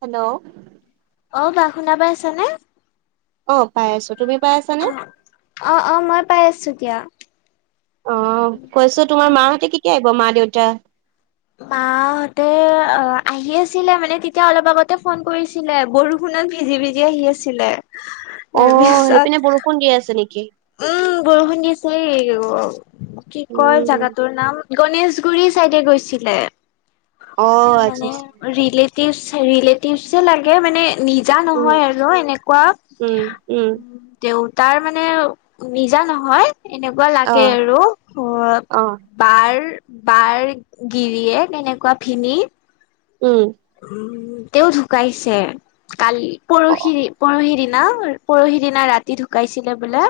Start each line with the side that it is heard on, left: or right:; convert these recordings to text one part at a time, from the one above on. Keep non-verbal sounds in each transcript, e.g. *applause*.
right: Hello.
left: অহ, বা শুনা পাই আছানে?
right: অহ, পাই আছো। তুমি পাই আছানে?
left: অহ', অহ' মই পাই আছোঁ দিয়া।
right: অহ, কৈছো তোমাৰ মাহঁতে কেতিয়া আহিব, মা-দেউতা।
left: মাহঁতে অহ, আহি আছিলে মানে তেতিয়া অলপ আগতে ফোন কৰিছিল। কৰিছিলে বৰষুণত ভিজি-ভিজি আহি আছিলে।
right: অহ,
left: তাৰপিছত
right: সেইপিনে বৰষুণ দি আছে নেকি?
left: উম, বৰষুণ দিছে এই অহ। কি কয়
right: উম
left: জাগাটোৰ নাম? গণেশগুৰি চাইডে গৈছিলে,
right: অ আচ্ছা
left: মানে
right: আচ্ছা
left: ৰিলেটিভ-ৰিলেটিভ যে লাগে মানে নিজ নিজা
right: উম
left: নহয় আৰু এনেকুৱা।
right: উম উম
left: দেউতাৰ মানে নিজা নহয় এনেকুৱা
right: অ
left: লাগে আৰু‌। অহ
right: অ
left: বাৰ, বাৰ গিৰিয়ে এনেকুৱা ভিনি।
right: উম।
left: উম, তেওঁ ঢুকাইছে কালি,
right: অ
left: পৰহি-পৰহি দিনা। পৰহি দিনা ৰাতি ঢুকাইছিলে বোলে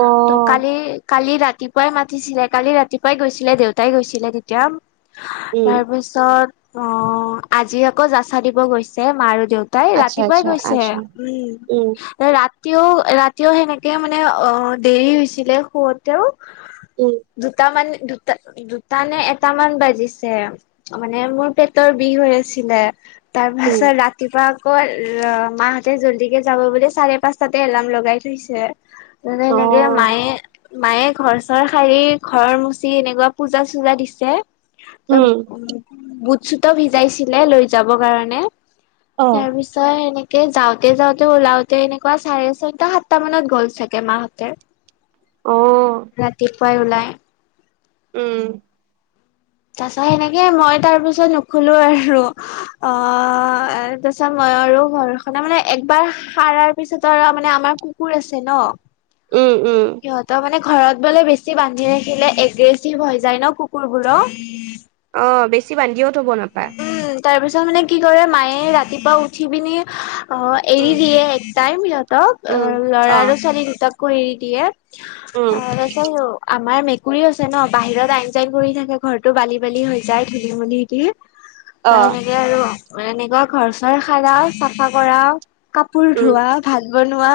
right: অ
left: কালি কালি ৰাতিপুৱাই মাতিছিলে, কালি ৰাতিপুৱাই গৈছিলে দেউতাই গৈছিলে তেতিয়া।
right: উম
left: তাৰপিছত অহ, আজি আকৌ যাচা দিব গৈছে মা আৰু দেউতা। দেউতাই
right: আচ্ছা
left: ৰাতিপুৱাই
right: আচ্ছা
left: গৈছে
right: আচ্ছা
left: উম। ৰাতিও-ৰাতিও সেনেকে মানে অহ, দেৰি হৈছিলে শুৱতেও।
right: উম।
left: দুটামান দুটা-দুটা নে এটামান বাজিছে। মানে মোৰ পেটৰ বিষ হৈ আছিলে,
right: উম
left: তাৰপাছত ৰাতি ৰাতিপুৱা আকৌ মাহঁতে জল্দিকে যাব বুলি চাৰে পাঁচটাতে এলাৰ্ম লগাই থৈছে। যেনে
right: অ
left: এনেকে মায়ে মায়ে ঘৰ-চৰ শাৰী ঘৰৰ মুচি এনেকুৱা পূজা-চূজা দিছে। ত'
right: উম
left: বুট-চুতও ভিজাইছিলে লৈ যাব কাৰণে।
right: অ
left: তাৰপিছত ত' এনেকে যাওঁতে শ-যাওঁতে ওলাওঁতে এনেকুৱা চাৰে ছয়টা সাতটা মানত গ'ল চাগে মাহঁতে।
right: *inaudible*
left: ৰাতিপুৱাই ওলাই।
right: উম।
left: তাৰপিছত সেনেকে মই তাৰপিছত নুশুলো আৰু। অহ, তাৰপিছত মই আৰু ঘৰখন মানে একবাৰ সাৰাৰ পিছত আৰু মানে আমাৰ কুকুৰ আছে ন'?
right: উম', উম'।
left: সিহঁতৰ মানে ঘৰত বোলে বেছি বান্ধি ৰাখিলে এগ্ৰেচিভ হৈ যায় ন' কুকুৰবোৰ।
right: অহ, বেছি বান্ধিও থব নাপায়।
left: তাৰপিছত মানে কি কৰে মায়ে ৰাতিপুৱা উঠি পিনি
right: উম
left: এৰি দিয়ে একটাইম।
right: উম
left: ল'ৰা
right: অ
left: আৰু ছোৱালী দুটাকো এৰি দিয়ে,
right: উম
left: অহ, তাৰপিছত আৰু আমাৰ মেকুৰি আছে ন' বাহিৰত আইন-চাইন কৰি থাকে, ঘৰৰতটো বালি-বালি হৈ যায় ধূলি-বালি দি।
right: অ
left: তাৰপিছত সেনেকে আৰু এনেকুৱা ঘৰ-চৰ সাৰা চাফা কৰা কাপোৰ
right: উম
left: ধোৱা। ভাত বনোৱা,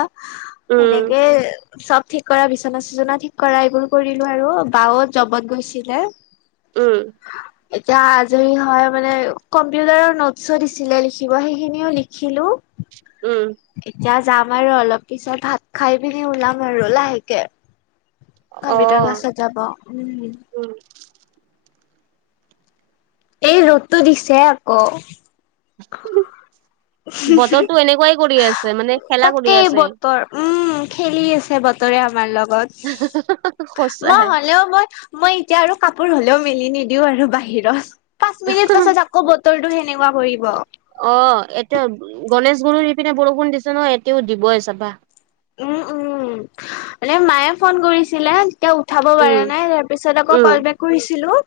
right: উম
left: সেনেকে চব ঠিক কৰা। বিচনা-চিচনা ঠিক কৰা। এইবোৰ কৰিলো আৰু। বা ও জবত গৈছিলে।
right: উম।
left: এতিয়া আজৰি হ হৈ মানে কম্পিউটাৰৰ নোটছো দিছিলে, লিখিব। সেইখিনিও লিখিলোঁ।
right: উম।
left: এতিয়া যাম আৰু অলপ পিছত, ভাত খাই পিনি ওলাম আৰু। লাহেকে কম্পিউটাৰ
right: অ',
left: ক্লাছত যাব। উম।
right: উম।
left: এই ৰ'দটো দিছে আক'।
right: *unintelligible* বতৰটো এনেকুৱাই কৰি আছে। মানে খেলা কৰি
left: তাকেই
right: আছে।
left: বতৰ উম। খেলি আছে বতৰে আমাৰ লগত। মই
right: সঁচাই।
left: হলেও মই মই এতিয়া আৰু, কাপোৰ হ'লেও মেলি নিদিও আৰু বাহিৰত। পাঁচ মিনিট পাছত আকৌ বতৰটো সেনেকুৱা কৰিব।
right: অহ। এতে গণেশ গুৰিৰ সিপিনে বৰষুণ দিছে নহয়, এতেও দিব চাবা।
left: উম। উম। মানে মায়ে ফোন কৰিছিলে। তেও উঠাব পৰা
right: উম,
left: নাই। তাৰপিছত আকৌ
right: উম,
left: কল বেক কৰিছিলো।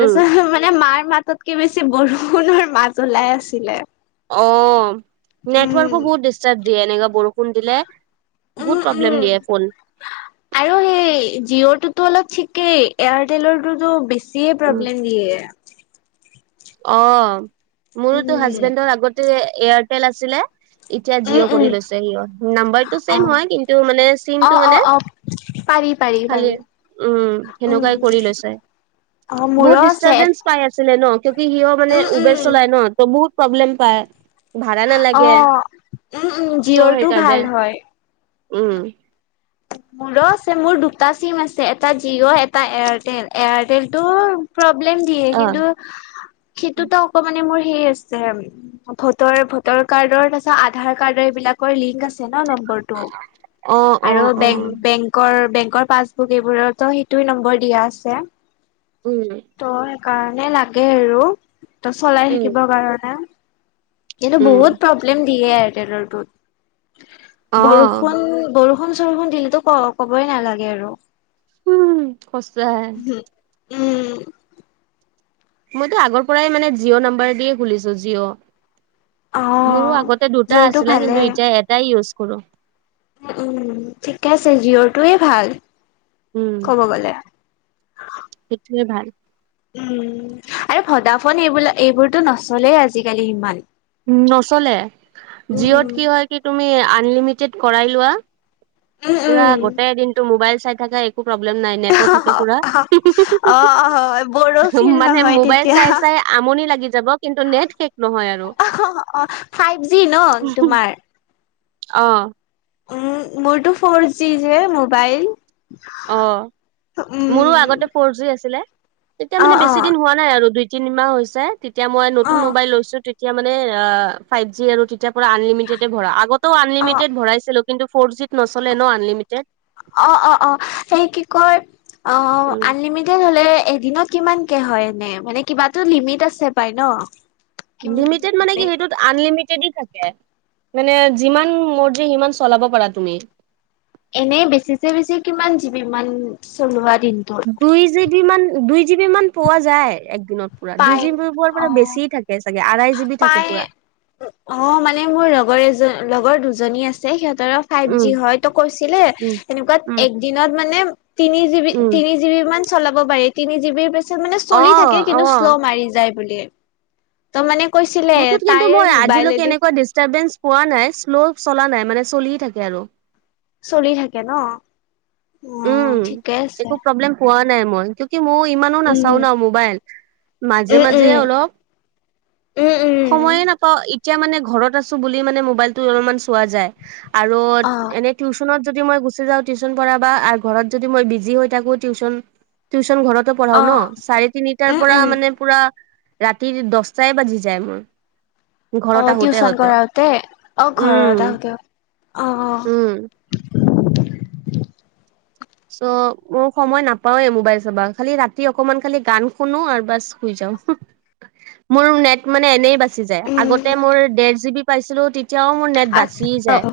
right: উম।
left: মানে মায়ে মাতত -কে বেছি বৰষুণৰ মাত ওলাই আছিলে।
right: অউম। নেটৱৰ্কোও
left: উম,
right: বহুত ডিষ্টাৰ্ব দিয়ে। এনেকা বৰষুণ দিলে।
left: উম,
right: বহুত প্ৰব্লেম
left: উম।
right: দিয়ে ফোন।
left: আৰু সেই জিঅ'টোতো অলপ ঠিকেই। এয়াৰটেলৰটোতো বেছি -ছিয়ে প্ৰব্লেম দিয়ে।
right: অহ। মোৰোতো
left: উম,
right: হাজবেণ্ডৰ আগতে এয়াৰটেল আছিলে। এতিয়া
left: উম,
right: জিঅ'
left: উম।
right: কৰি লৈছে, সিও। নাম্বাৰটো চেইম
left: অ',
right: হয় কিন্তু মানে চিমটো
left: অ', অ',
right: মানে
left: অ', পাৰি, পাৰি,
right: ভালে।
left: পাৰি।
right: উম।
left: উম
right: সেনেকুৱাই কৰি লৈছে।
left: অ',
right: বহুত
left: মোৰো আছে।
right: ডিষ্টাৰবেঞ্চ পাই আছিলে, ন। কিউকি সিও মানে
left: উম,
right: উবেৰ
left: উম।
right: চলাই ন। ত' বহুত প্ৰব্লেম পায়। ভাড়া নালাগে।
left: অ', উম, উম,
right: চ'
left: জিঅ'ৰটো ভাল
right: সেইকাৰনে।
left: হয়।
right: উম।
left: মোৰো আছে। মোৰ দুটা চিম আছে। এটা জিঅ'। এটা এয়াৰটেল। এয়াৰটেলটো প্ৰব্লেম দিয়ে।
right: অ
left: কিন্তু সেইটোতো আক'মানে মোৰ সেই আছে ভোটৰ -ভোটৰ কাৰ্ডৰ, তাচৰ আধাৰ কাৰ্ডৰ এইবিলাকৰ লিংক আছে ন নম্বৰটো।
right: অ'।
left: আৰু
right: অ'।
left: বেং
right: অ'।
left: বেংকৰ -বেংকৰ পাছবুক, এইবোৰতো সেইটোই নম্বৰ দিয়া আছে।
right: উম।
left: ত' সেইকাৰণে লাগে আৰু। ত' চলাই
right: উম
left: থাকিবৰ কাৰণে। কিন্ত
right: উম
left: বহুত প্ৰব্লেম দিয়ে
right: অ
left: এয়াৰটেলৰটোত। বৰষুণ- বৰষু -ন -চৰষুণ দিলেটো ক -কবই নালাগে আৰু।
right: উম। সচাঁয়।
left: উম।
right: মইতো আগৰ পৰাই মানে জিঅ' নাম্বাৰ দিয়ে খুলিছো। জিঅ'।
left: অ
right: মোৰো আগতে দুটা
left: জিঅ'ৰটো
right: আছিলে।
left: ভালে
right: কিন্তু এতিয়া এটাই ইউজ কৰো।
left: উম। ঠিকে আছে। জিঅৰটোৱে ভাল
right: উম
left: কব গলে।
right: সেইটোৱে ভাল।
left: উম। আৰু ভদাফোন এইবিলা এইবোৰতো নচলে আজিকালি ইমান।
right: নচলে। জিঅ'ত
left: উম,
right: কি হয় কি তুমি আনলিমিটেড কৰাই লোৱা
left: উম,
right: পুৰা
left: উম।
right: গোটেই দিনটো মোবাইল চাই থাকা একো প্ৰব্লেম নাই। নেট টো থাকে পুৰা।
left: অ', হয় বড়ো ফিল
right: মানে
left: নহয়
right: মোবাইল
left: তেতিয়া।
right: চাই- চাই আমনি লাগি যাব কিন্তু নেট শেষ নহয় আৰু।
left: অ', ফাইভ জি ন'
right: *unintelligible*
left: তোমাৰ?
right: অহ।
left: উম। মোৰটো ফ'ৰ জি যে মোবাইল
right: অহ। মোৰো
left: উম।
right: আগতে ফ'ৰ জি আছিলে। তেতিয়া
left: অ',
right: মানে বেছি
left: অ',
right: দিন হোৱা নাই আৰু দুই তিনিমাহ হৈছে তেতিয়া মই নতুন
left: অ',
right: মোবাইল লৈছো তিত *inaudible* এতিয়া মানে ফাইভ জি আৰু তেতিায়াৰ পৰা আনলিমিেড ভৰাও আগতেও
left: অ',
right: আনলিমিটেড ভৰাইছিলোঁ। কিন্তু ফ'ৰ জিত নচলেনও আনলিমিটেড।
left: অ, অ, অ, সেই কি কয় অ
right: উম।
left: আনলিমিটেড হলে এদিনত কিমানকে হয় এনে মানে কিবাাতো লিমিট আছে পাই ন?
right: লিমিটেড মানে কি সেইটোত আনলিমিটেডে থাকে মানে যিমান মৰ্জি সিমান চলাব পাৰা তুমি।
left: এনেই বেছিছে বেছি কিমান জিবি ইমান চলোৱা দিন
right: দুই জি বি মান দুই জি বি মান পোৱা যায় এক দিনত পুৰা দুই
left: পাই
right: জি বি পোৱাৰ পৰা বেছি থাকে। হয় চাগে আঢ়ৈ
left: পাই অ মানে মোৰ লগৰ এজন লগৰ দুজনী আছে সিহঁতৰো ফাইভ
right: উম
left: জি হয় তো কৈছিলে
right: উম
left: এনেকুৱাত
right: উম
left: এক দিনত মানে তিনি জি বি
right: উম
left: তিনি জি বি মান চলাব পাৰি তিনি জিবিৰ পিছত মানে
right: অ
left: চলি থাকে
right: অ
left: কিন্তু শ্ল' মাৰি যায় বোলে। তাৰ মানে কৈছিল,
right: মুঠত কিন্তু মই আজিলৈকে এনেকুৱা ডিষ্টাৰবেঞ্চ পোৱা নাই, শ্ল' চলা নাই, মানে চলিয়ে থাকে আৰু।
left: চলি থাকে ন? অ
right: উম
left: ঠিকে আছে
right: একো প্ৰব্লেম পোৱা নাই মই কি মই ইমানো নাচাও
left: উম
right: ন মোবাইল
left: উম
right: মাজে মাজে
left: উম
right: অলপ।
left: উম উম উম
right: সময়ে নাপাও এতিয়া মানে ঘৰত আছো বুলি মানে মোবাইলটো অলপমান চোৱা যায়। আৰু
left: অ
right: এনেই টিউচনত যদি মই গুচি যাওঁ টিউচন পঢ়া বা ঘৰত যদি মই বিজি হৈ থাকোঁ, টিউচন টিউচন ঘৰত পঢ়াও
left: অ
right: ন চাৰে তিনিটাৰ
left: উম
right: পৰা
left: উম
right: মানে পুৰা ৰাতি দহটাই বাজি যায় মোৰ।
left: অ
right: ঘৰতে আহোতে
left: টিউচন
right: আহোতে
left: কৰাওতে অ ঘৰত
right: উম,
left: আহোতে
right: উম। চ' মই সময় নাপাওৱে মোবাইল চাবা খালি ৰাতি অকমান খালি গান শুনো আৰু বাছ শুই যাওঁ। মোৰ নেট মানে এনেই বাচ যায়
left: অ
right: আগতে
left: উম
right: মোৰ দেৰ জি বি পাইছিলো তেতিয়াও মোৰ নেট
left: আ
right: বাচি
left: অ
right: যায়।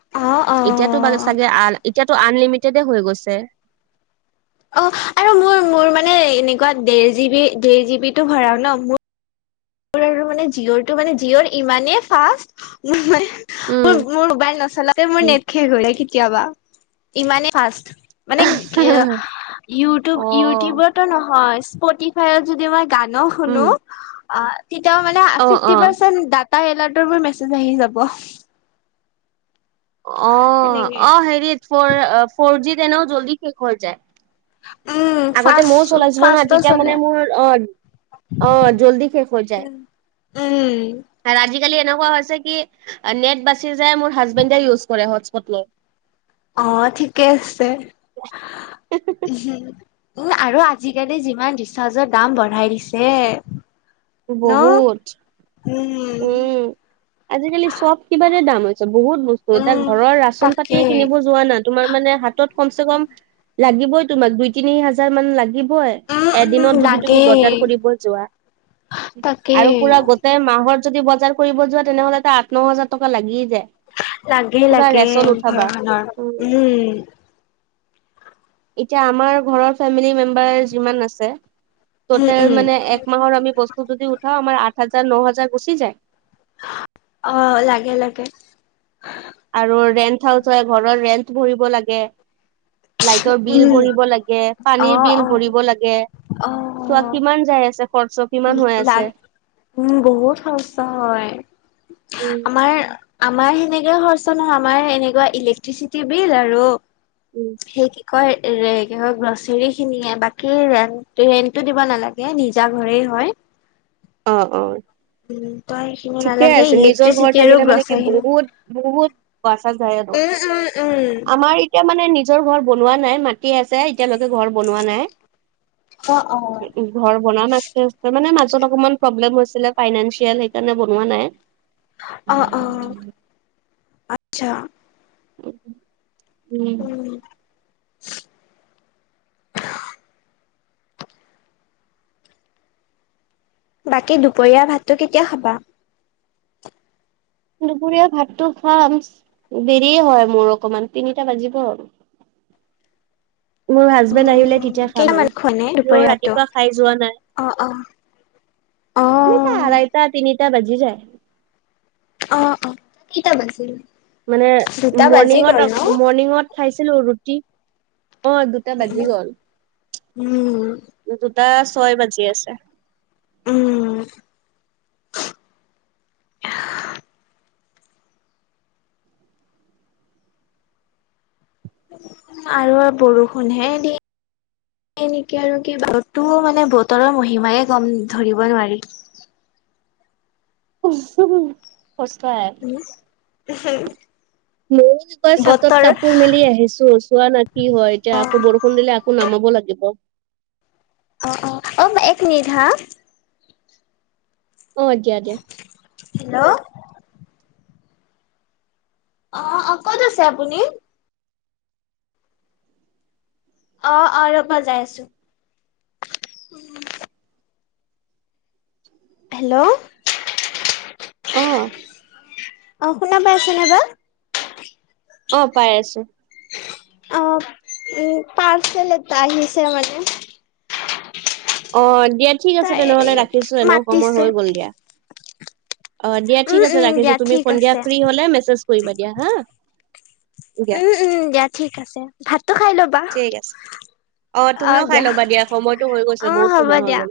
left: অ অ
right: এতিয়াতো বাৰু চাগে আ এতিয়াতো আনলিমিটেডে হৈ গৈছে।
left: অ, আৰু মোৰ মোৰ মানে এনেকুৱা দেৰ জি বি দেৰ জি বি টো হয় আৰু ন মোৰ আৰু মানে জিঅ'ৰটো মানে জিঅ'ৰটো ইমানে ফাষ্ট *inaudible* মোৰ
right: উম
left: মোৰ মোবাইল নচলাতে মোৰ
right: উম।
left: নেট শেষ হ'ল কেতিয়াবা, ইমানেই ফাষ্ট। মানে ইউটিউব
right: অ',
left: ইউটিউবটো নহয় স্পটিফায়ত যদি মই গানো শুনো
right: উম,
left: আ তেতিয়াও মানে
right: অ',
left: ফিফটি
right: অ'।
left: পাৰ্চেন্ত ডাত ডাত তা এলাৰ্টটোত মোৰ মেছেজ আহি যাব।
right: অ,
left: সেনেকে
right: অ, হেৰি ফৰ ফৰ জি ত এনেও জল্দি শেষ হৈ যায়।
left: উম
right: আগতে মইও
left: ফাষ্ট
right: চলাইছিলো ন
left: ফাষ্টৰ
right: তেতিয়া মানে
left: চলে
right: মোৰ অ, অ, জল্দি শেষ হৈ যায়,
left: উম উম
right: আৰু আজিকালি এনেকুৱা হৈছে কি নেট বাচি যায় মোৰ হাজবেণ্ডে ইউজ কৰে হটস্পট লৈ।
left: অ, ঠিকে আছে, হুম। উম, আৰু আজিকালি যিমান ৰিচাৰ্জৰ দাম বঢ়াই দিছে। ন
right: বহুত।
left: উম,
right: আজিকালি চব কিবাৰে দাম হৈছে বহুত বস্তু এতিয়া
left: উম
right: ঘৰৰ ৰাচন
left: তাকে
right: পাতিয়ে কিনিব যোৱা না তোমাৰ মানে হাতত কমচে কম লাগিবই তোমাক দুই তিনি হাজাৰ মান লাগিবই।
left: উম উম
right: এদিনত যদি তুমি
left: লাগে
right: বজাৰ কৰিব যোৱা।
left: তাকে
right: আৰু পুৰা মাহত যদি বজাৰ কৰিব যোৱা তেনেহলে ত আঠ ন হাজাৰ টকা লাগিয় যায়।
left: লাগেই
right: পুৰা
left: লাগে
right: ৰেচন উঠাবা
left: ঘৰখনৰ, উম।
right: এতিয়া আমাৰ ঘৰৰ ফেমিলি মেম্বাৰ যিমান আছে
left: উম
right: টোটেল
left: উম
right: মানে এক মাহৰ আমি বস্তু যদি উঠাও আমাৰ আঠ হাজাৰ ন হাজাৰ গুচি যায়।
left: অ, লাগে লাগে।
right: আৰু ৰেন্ট হাউচ হয়, ঘৰৰ ৰেন্ট ভৰিব লাগে। লাইটৰ বিল
left: উম
right: ভৰিব লাগে,
left: অ
right: পানীৰ বিল
left: অ
right: ভৰিব লাগে, চোৱা কিমান যায় আছে। হোৱাটছএপ।
left: লাগে উম, বহুত খৰচা হয়,
right: উম
left: আমাৰ আমাৰ সেনেকে খৰচা নহয় আমাৰ এনেকুৱা ইলেক্ট্ৰিচিটি বিল আৰু।
right: উম
left: সেই কি কয় কি কয় গ্ৰচৰী খিনিয়ে বাকী ৰেট ৰেন্টটো দিব নালাগে নিজা ঘৰে হয়। হয়।
right: অ, অ,
left: উম তই সেইখিনি
right: ঠিকে
left: নালাগে
right: আছে নিজৰ ঘৰত
left: ইলেক্ট্ৰিচিটি আৰু
right: থাকিলে মানে কি
left: গ্ৰচাৰী খিনি
right: বহুত বহুত বছা যায় আৰু
left: উম উম উম।
right: আমাৰ এতিয়া মানে নিজৰ ঘৰ বনোৱা নাই মাি আছে এতিয়ালৈকে ঘৰ বনোৱা নাই।
left: অ', অ'
right: ঘৰ বনাম আস্তে আস্তে মানে মাজত অকমান ব্লে হৈছিলে ফাইনেিয় সেইকাৰণে বনোৱা নাই।
left: অ', অ, আচ্ছা।
right: উম,
left: বাকী দুপৰীয়া ভাতটো কেতিয়া খাবা?
right: দুপৰীয়া ভাতটো খাম দেৰি হয় মোৰ অকমান তিনিটা বাজিব আৰু। মোৰ হাজবেণ্ড আহিলে তেতিয়া খাম
left: কেইটামান
right: আৰু
left: খোৱা নে
right: কিয়
left: দুপৰীয়া ভাতটো?
right: ৰাতিপুৱা খাই যোৱা নাই।
left: অ অ অ
right: নো আইটা তিনিটা বাজি যায়।
left: অ', অ' কেইটা বাজিল?
right: মানে
left: দুটা বাজি গ'ল
right: মৰ্ণিঙত
left: ন?
right: মৰ্ণিঙত খাইছিলো ৰুটি অ' দুটা বাজি গ'ল
left: উম
right: দুটা ছয় বাজি আছে।
left: উম, আৰু বৰষুণ হে দি সনেকে আৰু কি ব আৰু তো মানে বতৰৰ মহিমায় গম ধৰিব নোৱাৰি।
right: *unintelligible*
left: উম,
right: ময়ো কয় চাটত কাপোৰ মেলি আহিছো চোৱা না কি হয় এতিয়া
left: অ
right: আকৌ বৰষুণ খু দিলে আকো নামাব লাগিব।
left: অ, অ, অ, এক মিনিট হা
right: অ, দিয়া দিয়া।
left: হেল্ল'? অ', অ' ক'ত আছে আপুনি? অ', অ' ৰবা জাই আছো। হেল্ল'?
right: অ,
left: অ' শুনা পাইছনে বা?
right: অ' পাই আছো।
left: অ' উম পাৰ্চেল এটা আহিছে মানে।
right: অ' দিয়া ঠিক আছে
left: তাই
right: তেনেহলে ৰাখিছো এনেও সময়
left: মাতিছে।
right: হৈ গল দিয়া। অ' দিয়া ঠিক
left: উম
right: আছে
left: উম
right: ৰাখিছো
left: দিয়া
right: তুমি
left: ঠিক
right: সন্ধিয়া
left: আছে
right: ফ্ৰী হলে মেছেজ কৰিবা দিয়া হা। *inaudible*
left: উম, উম, দিয়া ঠিক আছে ভাতো খাই লব
right: ঠিক আছে। অ' তুমিও খাই ল'বা দিয়া সময়টো হৈ গৈছে
left: অ
right: বহুত
left: হ'ব
right: সময় হৈ গল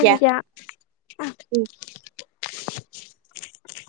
right: দিয়া।
left: অ',।
right: উম।